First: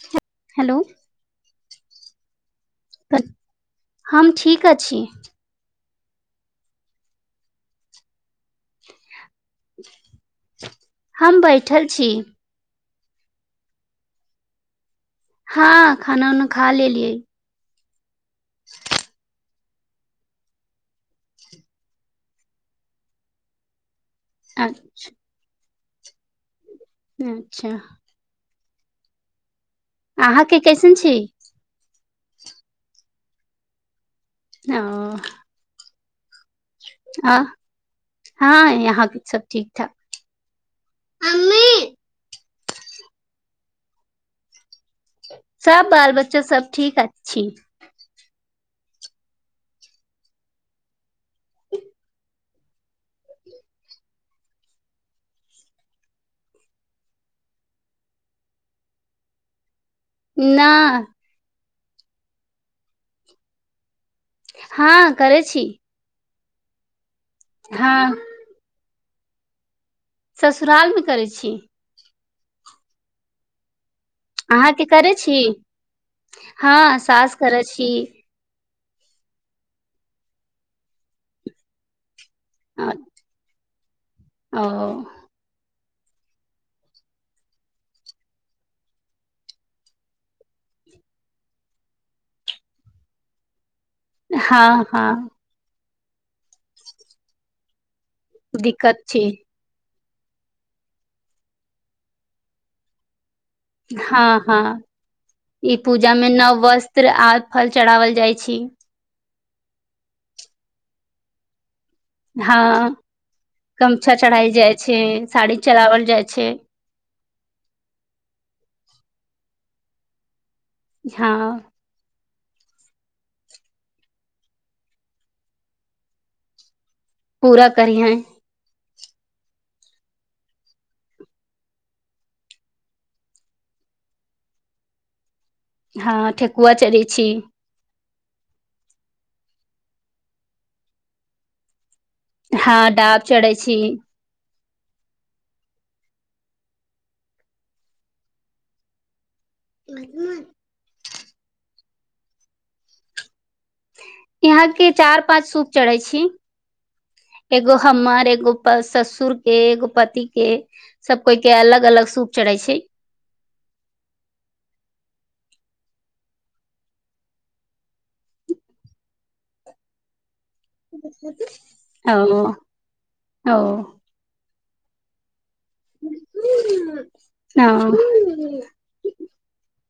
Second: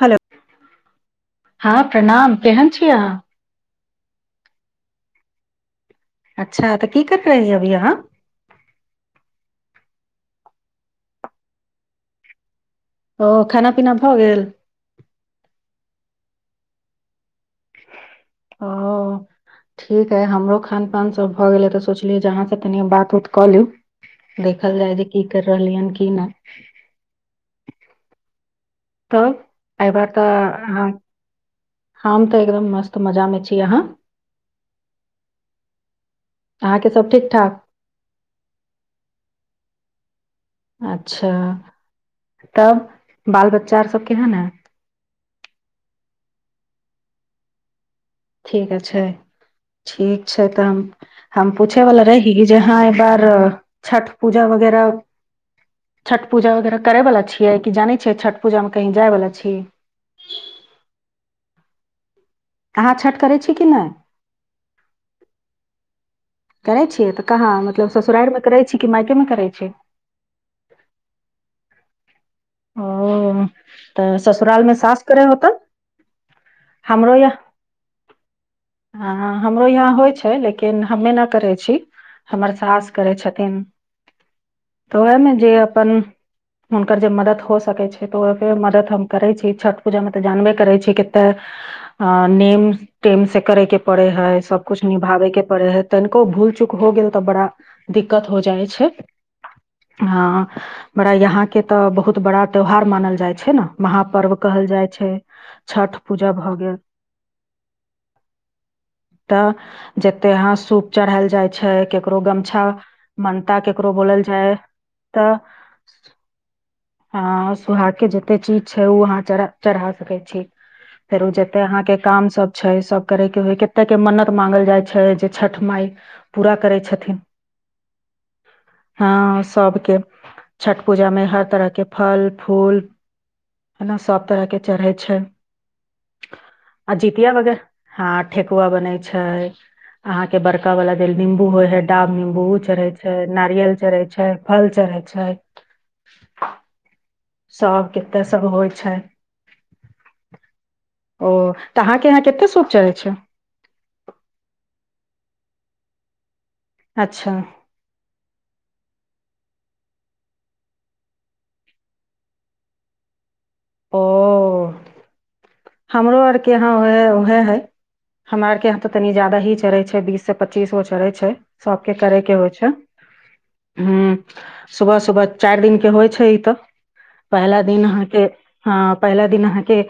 Hello hello हँ प्रणाम केहन छिय हम ठीक अ छी अच्छा तऽ की कर रहै अभी अहाँ हम बैठल छी ओ खाना पीना भऽ गेल हँ खाना उना खा लेले लियै ओ ठीक है हमरो खान पान सब भऽ गेलै तऽ सोचलियै जे जहाँ से तनि बात उत कऽ लि अ- देखल जाय जे की कर रहली ह ठ नहि अच्छा तऽ एहि अहाँके कैसन छी हमाम तऽ एकदम मस्त मजामे छी अहाँ ह अहाँके सब ठीक आ ठाक हँ यहाँ सब ठीक ठ अच्छा तब बाल बच्चा आर सबके है ने सब बाल बच्चा सब ठीक अ छै ठीक छै ठीक छै तऽ हम हम पूछेवलाा रही जे हँ एक बार छठ पूजा वगैरह छठ पूजा वगैरह करैवलाा छियै कि जानै छियै छठ पूजामे कहीं जायवला छी नहि अहाँ छठि करै छी कि नहि हँ करै छी करै छिय तऽ कहाँ मतलब हँ ससुरारि मे करै छी कमा कमे करै छै ससुरालमे करैत छी ओ तऽ ससुरालमे अहाँके सास करै छी होतऽ हँ हमरो य साास करै छी की हँ हमरो यहाँ होइ छै लेकिन हमे नहि करै छी हमर सास अ- करै छथिन ओ तऽ ओएहमे जे अपन हुनकर जेब मदद हो सकै छै तऽ ओ मदद हम करै छी छठ पूजामे तऽ जानबे करै छी कते अ नेम ेम से करेके पड़े है सब कुछ हँ हँ निभाबे के पड़े हय तनको भुल चुक होग गेलर तब बड़ दिक्कत हो जाइ छै दिक्कत छी अ बड़ा यहां के तऽ बहुत बड़ा त्योहार मानल जाय छै ने हँ महापर्व हँ कहल जाइ छै छठ पूजा भऽ गेल चितत्र आ फल चढ़ाावल जाइ छी तऽ जते यहााँ सूप चढ़ायल जाइ छै केकरो गमछा हँ ममता केकरो गमछा बोलल चढ़ायल जाय जाइ छै तऽ साड़ी चढ़ाओल जाइ छै सुहाग के जते चीज छै ओ अहाँ चढ़ त कहै छी हँ अहाँ के काम सब छै सब करे के होइ कते के मन्नत मांगल जाइ छै जे छठ मााय पूरा करै छथिन पूरा करियहै हँ सभके छठ पूजामे हर तरहके फल फूल हना सभ तरहके चढ़ै छै हँ ठेकुआ चढ़ै छी हा ठेकुआ बन छै अहाँ के बड़का वाला देल निं्बू होय है क्टाा निम्बू हँ चढ़ै छै डाब नारियल छी चढ़ै छै फल चढ़ै छै सब कते सब होइ छै नहि नहि ओ तऽ अहाँके यहाँ कतेक शप चढ़ै छै यहा के चार पाँच सूप चढ़ै छी अच्छा एगो हमर एगो प ससुर के एगो पति के सब कोइ के अलग अलग सूप चढ़ै छै ओ हमरो आर के यहााँ उहे है हमरा आर के यहाँ तऽ तनि जाददा ही चढ़ै छै बीस से पच्चीस गो चढ़ै छै सबके ओ करे के होइ छै ओ ह सुबह सुबह चारि दििन के होइ छै ई तऽ पहिला दिन हँ अहाँके हँ पहिला दिन अहाँके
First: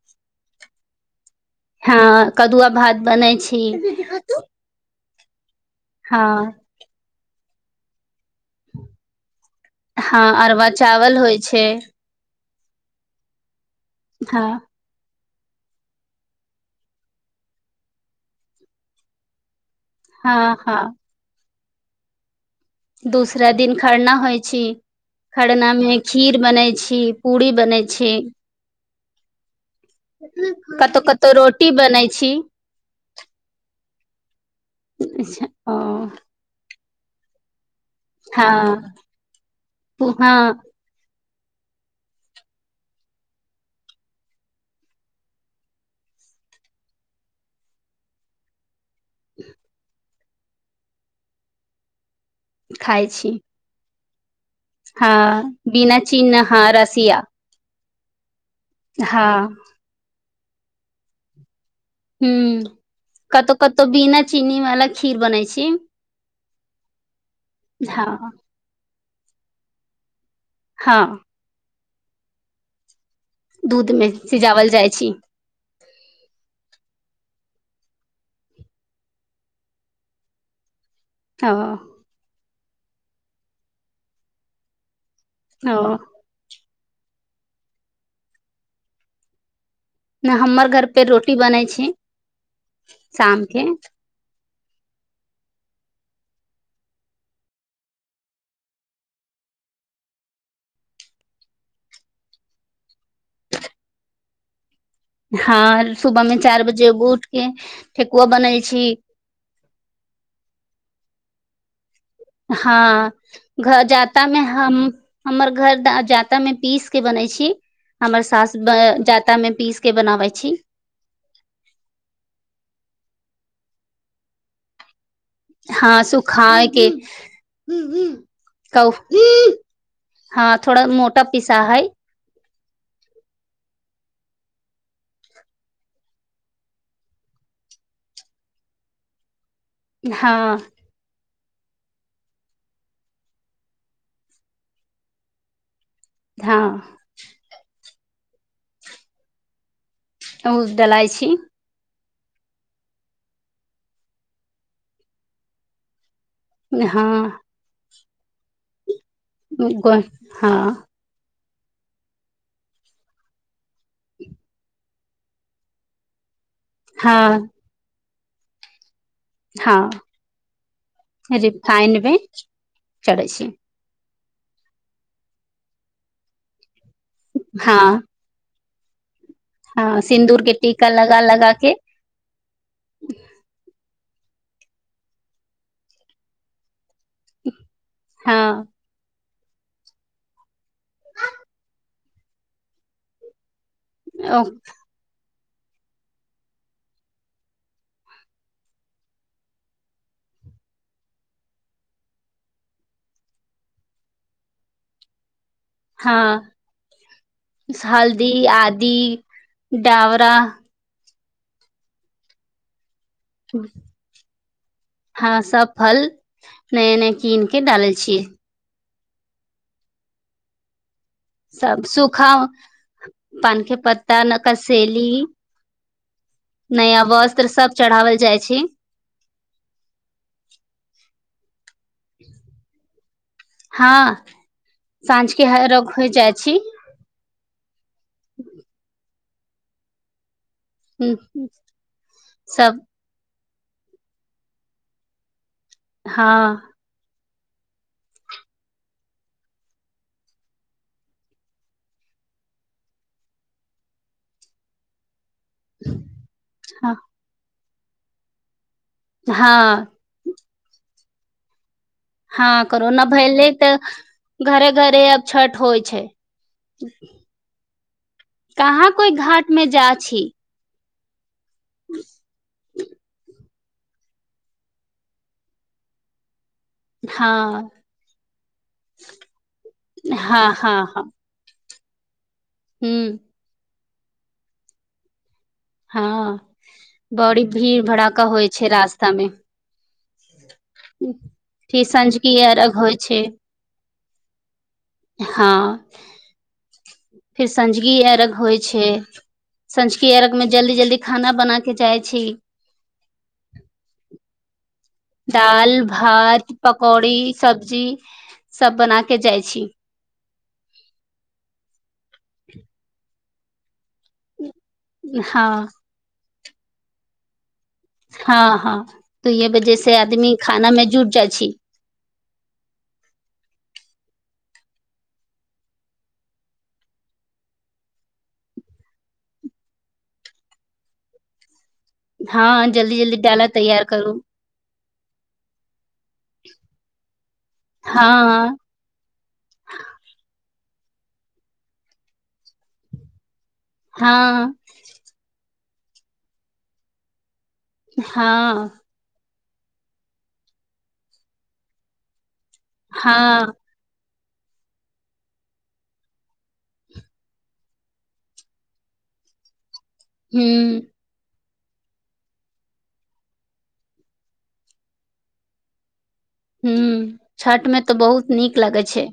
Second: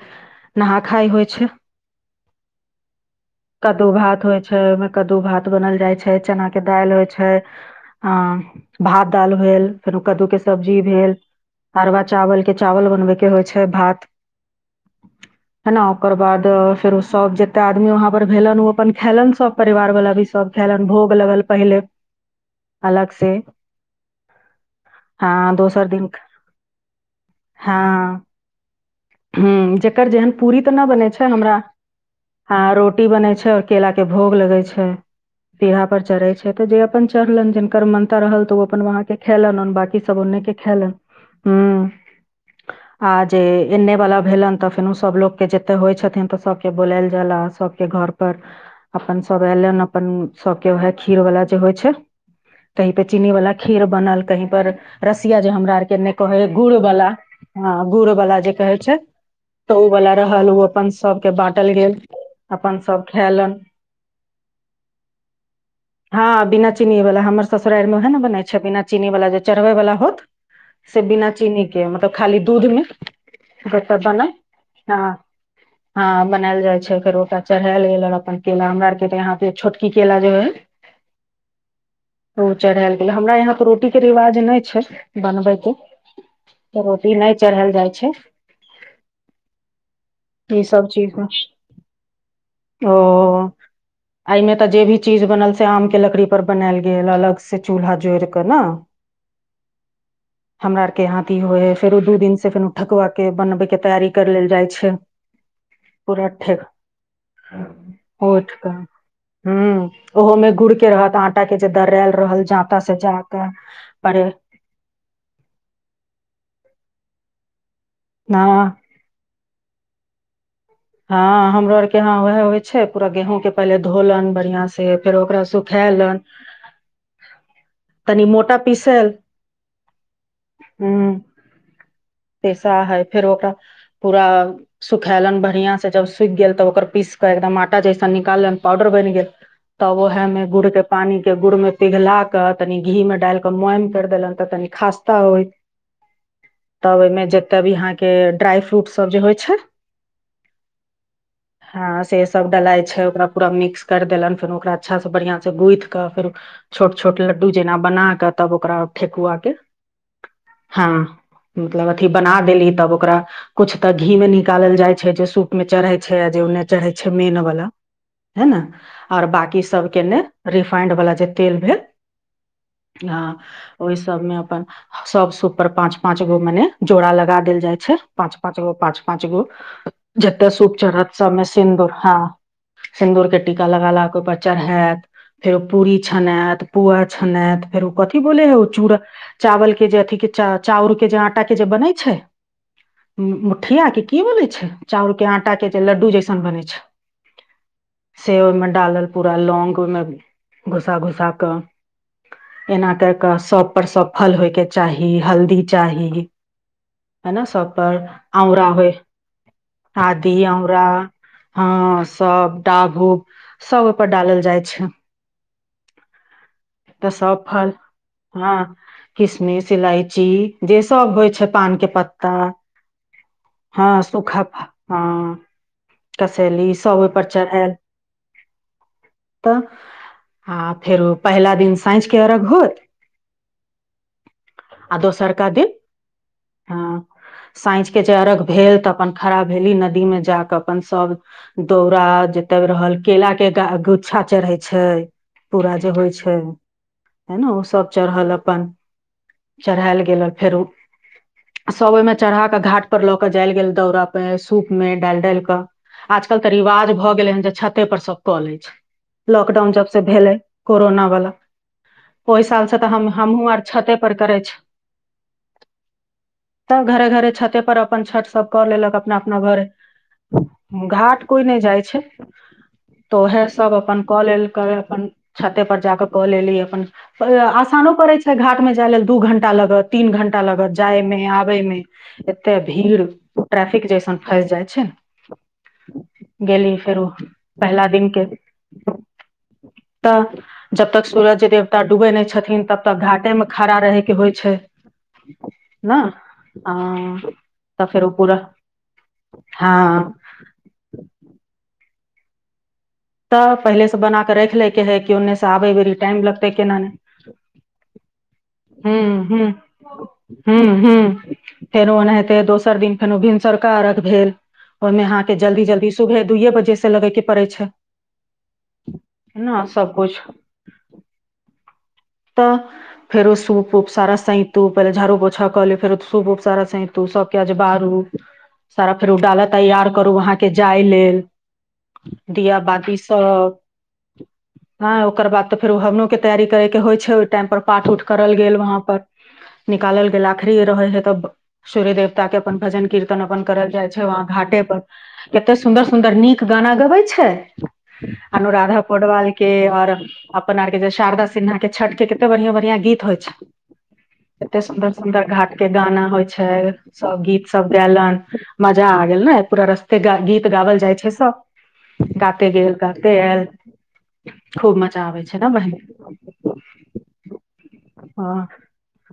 नहा खाय होइ छै हँ कदुआ भात बनै छी कदू भात बनल जाय छै हँ चना के दालि होइ छै अ भात दाल भेल फेरो कद्दू हँ के अरवा सब्जी भेल चावल होइ छै अरवा चावल के चावल बनबे के होइ छै ह हेना ओकर बाद फेरो सब जते आदमी वहाँ पर भेलन ओ अपन खेलन सभ परिवार वाला भी सब हँ खैलन हँ भोग लगल पहिले अलग से दूसरा दिन खरना होइ छी हँ दोसर खरनामे दिन खीर बनैत छी पूरी बनै छी हँ ह जकर जेहन पूरी तऽ नहि कतौ बनै छै कतौ हमरा रोटी बनै छी हँ रोटी बनै छै केला के भोग लगै छै ओ पीढ़ा पर चढ़ै छै त जे प अपन चर ले दिन कर्मन्ता रहल तऽ ओ अपन हँ वहाँके खेलनि बाकी सभ ओन्ने के हँ खेलनि हू आ जे एने वाला भेलन तऽ फेनोो सभलके जते होइ छथिन तऽ सभके बोलायल जाला सभके घर पर अपन सभ एलन अपन सबके वएह खीर वालला जे होइ छै ती पे खाइ चीनी छी वाला खीर बनल कही पर हँ रसिया जे हमरा आर के बिना ने चीनी कहे ह हँ गुड़ वालला रसिया ह गूरबला जे कहै छै हँ त ओ बला रहल ओ अपन सबके बट हूँ कतौ कतौ बिना चीनी वाला खीर बनै छी [unintelligible] हँ चीनी वला ज चरबै वला होत हँ से बिना चिन्हिके मतलब खाली दूध मे दूध मे बन सिजावल जाइ ह छी हँ बनायल जाइ छै फेर ओ चढ़ायल गेल आर अपन केला हमरा आरके तऽ यहाँ पे छोटकी केेला जो है ह ओ चढ़ायल गेलै हमरा यहाँ पर रोटी के रिवाज नहि छै बनबैके ओ चती नहि चढ़ल जाइ छै ने ई हमर घर सब पे चीज मे रोटी बनै छै ओ शाम के [unintelligible] से फेन उ ठकुआ के बनवे के तैयारी कर लेल जाय छै हँ प सुबह मे ठठ चार बजे उठ के ठेकुआ बनल ह छी ओहोमे गुड़ के रहत आ टा के जिद रै हँ घ परे जाता मे हम हमर घर जाता मे पीस के बनै छी की हमर सास हँ जाता में पीस के बनावै छै [unintelligible] हँ हमरो आरके यहाँ उएह होइ छै पूरा गेहूँ के पहिले धोलनि बढ़िआं से फेर ओकरा हँ सुखेलन सुखााय के तनी मोटा पीसल क हँ थोड़ा मोटा पीसा है पैसा है फेर ओकरा पूरा सुखैलन ब बढ़िआं से जब सुख गेल तब ओकर पीस क एकदम आटा जैसन निकालल पाउडर बनि गेल। तब व हमे हँ गुड़ के पानी। के गुड़ मे पिघला के तनि घी मे डाल क मम कर देलन त तनि खास्ता होइ। हँ तब ओहिमे जब भी यहाँके। के ड्राइ फ्रूट सब जे होइ छै ओ दलाई छी। से सब डलाइ छै ओकरा मिक्स कर देलन फेर ओकरा अच्छा से बढ़ियां से गुथ क फेर। छोट छोट लड्डू जेना बना तब ओकरा। ठेकुआ के ग हँ मतलब अथि बना देली तब ओकरा। कुछ त घी मे निकालल जाय। छे जे सूप में चढ़े छै आ ओन्ने चाहै छै मेन हँ बला है न आओर बांकी सब हँ के ने रिफाइंड वाला जे तेल भेल रिफाइन मे चढ़ै हँ छी ओ सबमे अपन सबस उपर पाच पाच गो मने जोड़ा लगा देल जाय हँ छै पांच पांच पठ [unintelligible] पाँच गो हँ सिन्दूर जते के सूप टीका चढ़ैत लगा सबमे लगा के सिन्दूर हँ सिन्दूर के टीका लगा लगा ओइ पर चढ़ायत फेर ओ पूरी छनायत पुआ छनैत फेर ओ कथी बोल हँ हइ ओ चूरा चावल के जे अथि के चा- चाउर के जे आंटा के जे बनै छै ह पठिया के की ओ बोलै छै लडड बने छै ओहि डालल प लौहि घुस घुस ए सब हो च ची हँ है न सब पर हल्दी औरा होइ आदि डावरा आदी हमरा हँ सब डभू हँ सब फल नया तऽ नया कीन के डालै छियै किसमे सिलइची जस सब होइ छै पान सब के सूखा पत्ता हँ सूखा जी कसेली सब ओहिप चढ़एल चढ़ावल जाइ छै तऽ आ फेर पहला दिन ब हँ आ साँझ के द अर्घ होइ जाइ छी ब खड़ा भेली नदी में जााकऽ अपन सब दौरा जत सब रहल केला के ग गुच्छा चढ़ै छै पूरा जे होइ छै हँ हे न ओ सब चढ़ल अपन चढ़ायल गेल फेरो सब ओहिमे चढ़ाके घाट पर ल के जायल गेल दौरा परे सूप में डालि डाल भ गेल त पर सब कॉले अछि लॉकडाउन जब हँ से भेलै कोरोना वलाा हँ कोोना भेलले तऽ छते पर करे घरे घरे अब छठ होइ छै तब घरे घरे छते पर अपन छठ सब कऽ कहाँ लेलक कोइ अपना अपना घरे घाटमे जा छी घाट कोइ नहि जाइ छै त है सब अपन कऽ लेल कर अपन छते पर जाके क एलि अपन हँ आसानो पड़े छै घाट मे जाय लेल दू घंटा लागत तीन घं्टा हँ लागत हँ जाय हँ मे आबे मे [unintelligible] भीर हूँ ट्रफ ठीक जइसन फँसि जाइ छै ने [unintelligible] हँ गेली फेरो बड़ी भीड़ पहिला दिन भड़ाका के होइ छै रास्तामे तऽ जब तक सूरज देवता डूबे नहि सँझुकी छथिन अर्घ तब होइ तक छै घाटे मे खड़ा रहे के होइ छै हँ ने फिर तब सँझुकी फेर ओ अर्घ पूरा हँ ओमे जल्दी जल्दी खाना बना के जाइ छी तऽ पहिले से बना कऽ राख ले जे है‌ ओने से आबै दाल बेरी टाइम लगतै भात केना पकौड़ी नहि सब्जी सब बना के जाइ हूँ छी हूँ फेरो ऐने ऐतै दोसर दिन फेनो भिनसर सरकारक भेल ओहिमे अहाँ के हँ जल्दी जल्दी सुबे दुइये बजे से लगे के पड़ै छै हँ हँ तऽ यह ने वजह से सबकुछ आदमी खाना में जुट जाइ छै तऽ फेरो सूप उप सारा सैंतू पहिले झाड़ू पोछा क लियै फेरो सूप उप सारा सैंतू सभके आज बारू सारा फेरो डालय तैयार करू अहाँके जाय लेल दिया हँ जल्दी जल्दी डाला तैयार करू ह ओकर बाद त फेरो हवनो के हवन होइ छै ओय टाइम पर पाठ उठ करल गेल हँ वहाँ पर निकालल गेल आखिरी रहै है तब सूर्य देवता के अपन भजन कीर्तन अपन करल जाइ छै वहाँ हँ घाटे पर कते सुन्दर सुदर नीक गाना गबै छै हँ अनुराधा पौडवाल के आऔर अपन आरके शारदा सिन्हा छठ के‌ बढ़िआं बढ़िआं गीत होइ छै हँ एते सुंदर सुंदर घाट के गाना होय छै सब गीत सब गायलन मजा आ गेल ने पूरा रस्ता फ गीत गाओल हुँ जाइ छै सब गाते गेल गाते आयल खूब मजा आबै छै ने बहिन हू छठमे तऽ तऽ बहुत हँ नीक लगे छै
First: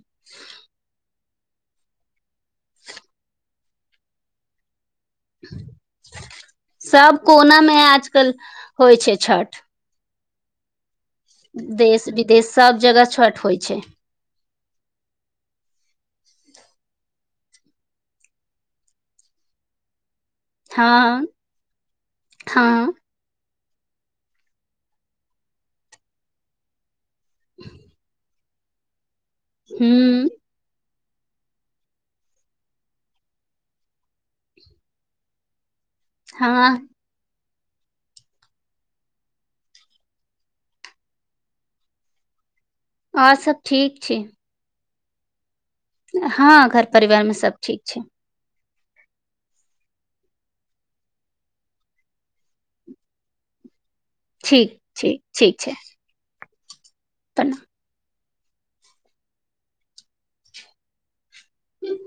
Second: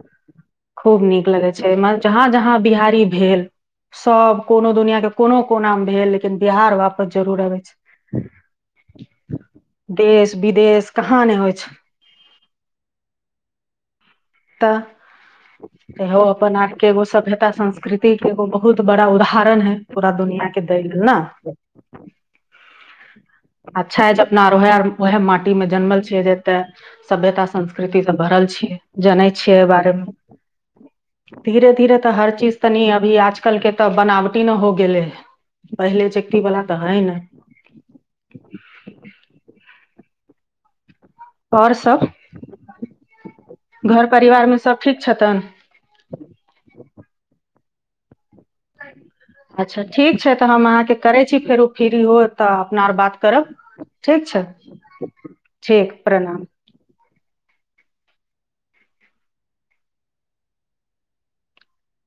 खूब नीक लगे छै जहाँ जहाँ बिहारी भेल सब कोनो दुनिया के को कोना भेल लेकिन बिहार वापस सब जरुर आबै कोना मे छै आजकल होइ छै छठ देश विदेश कहाँ नहि होइ छै देश विदेश सब जगह छठ होइ छै तऽ त अपन आके एगो सभ्यता संस्कृति के एगो बहुत बड़ा उदाहरण है पूरा दुनिया के दै लेल ने हँ हँ अच्छा अपना उएहर उएह माटीमे जनमल छियै जेते सभ्यता संस्कृति सब भरल छै जनै छियै एहि बारेमे हूँ धीरे धीरे तऽ हर चीज तनि अभी आजकल के तऽ बनावटी ने हो गेलै ह पहिले चक्ी वला तऽ हँ है ने आओर सभ आओर सभ ठीक छै सभ ठीक छथतन हँ घर परिवारमे सब ठीक छै अच्छा ठीक छै तऽ हम अहाँके करै छी फेरो फ्री हो तऽ अपना आर बात करब ठीक छै ठीक प्रणाम प्रणाम हूँ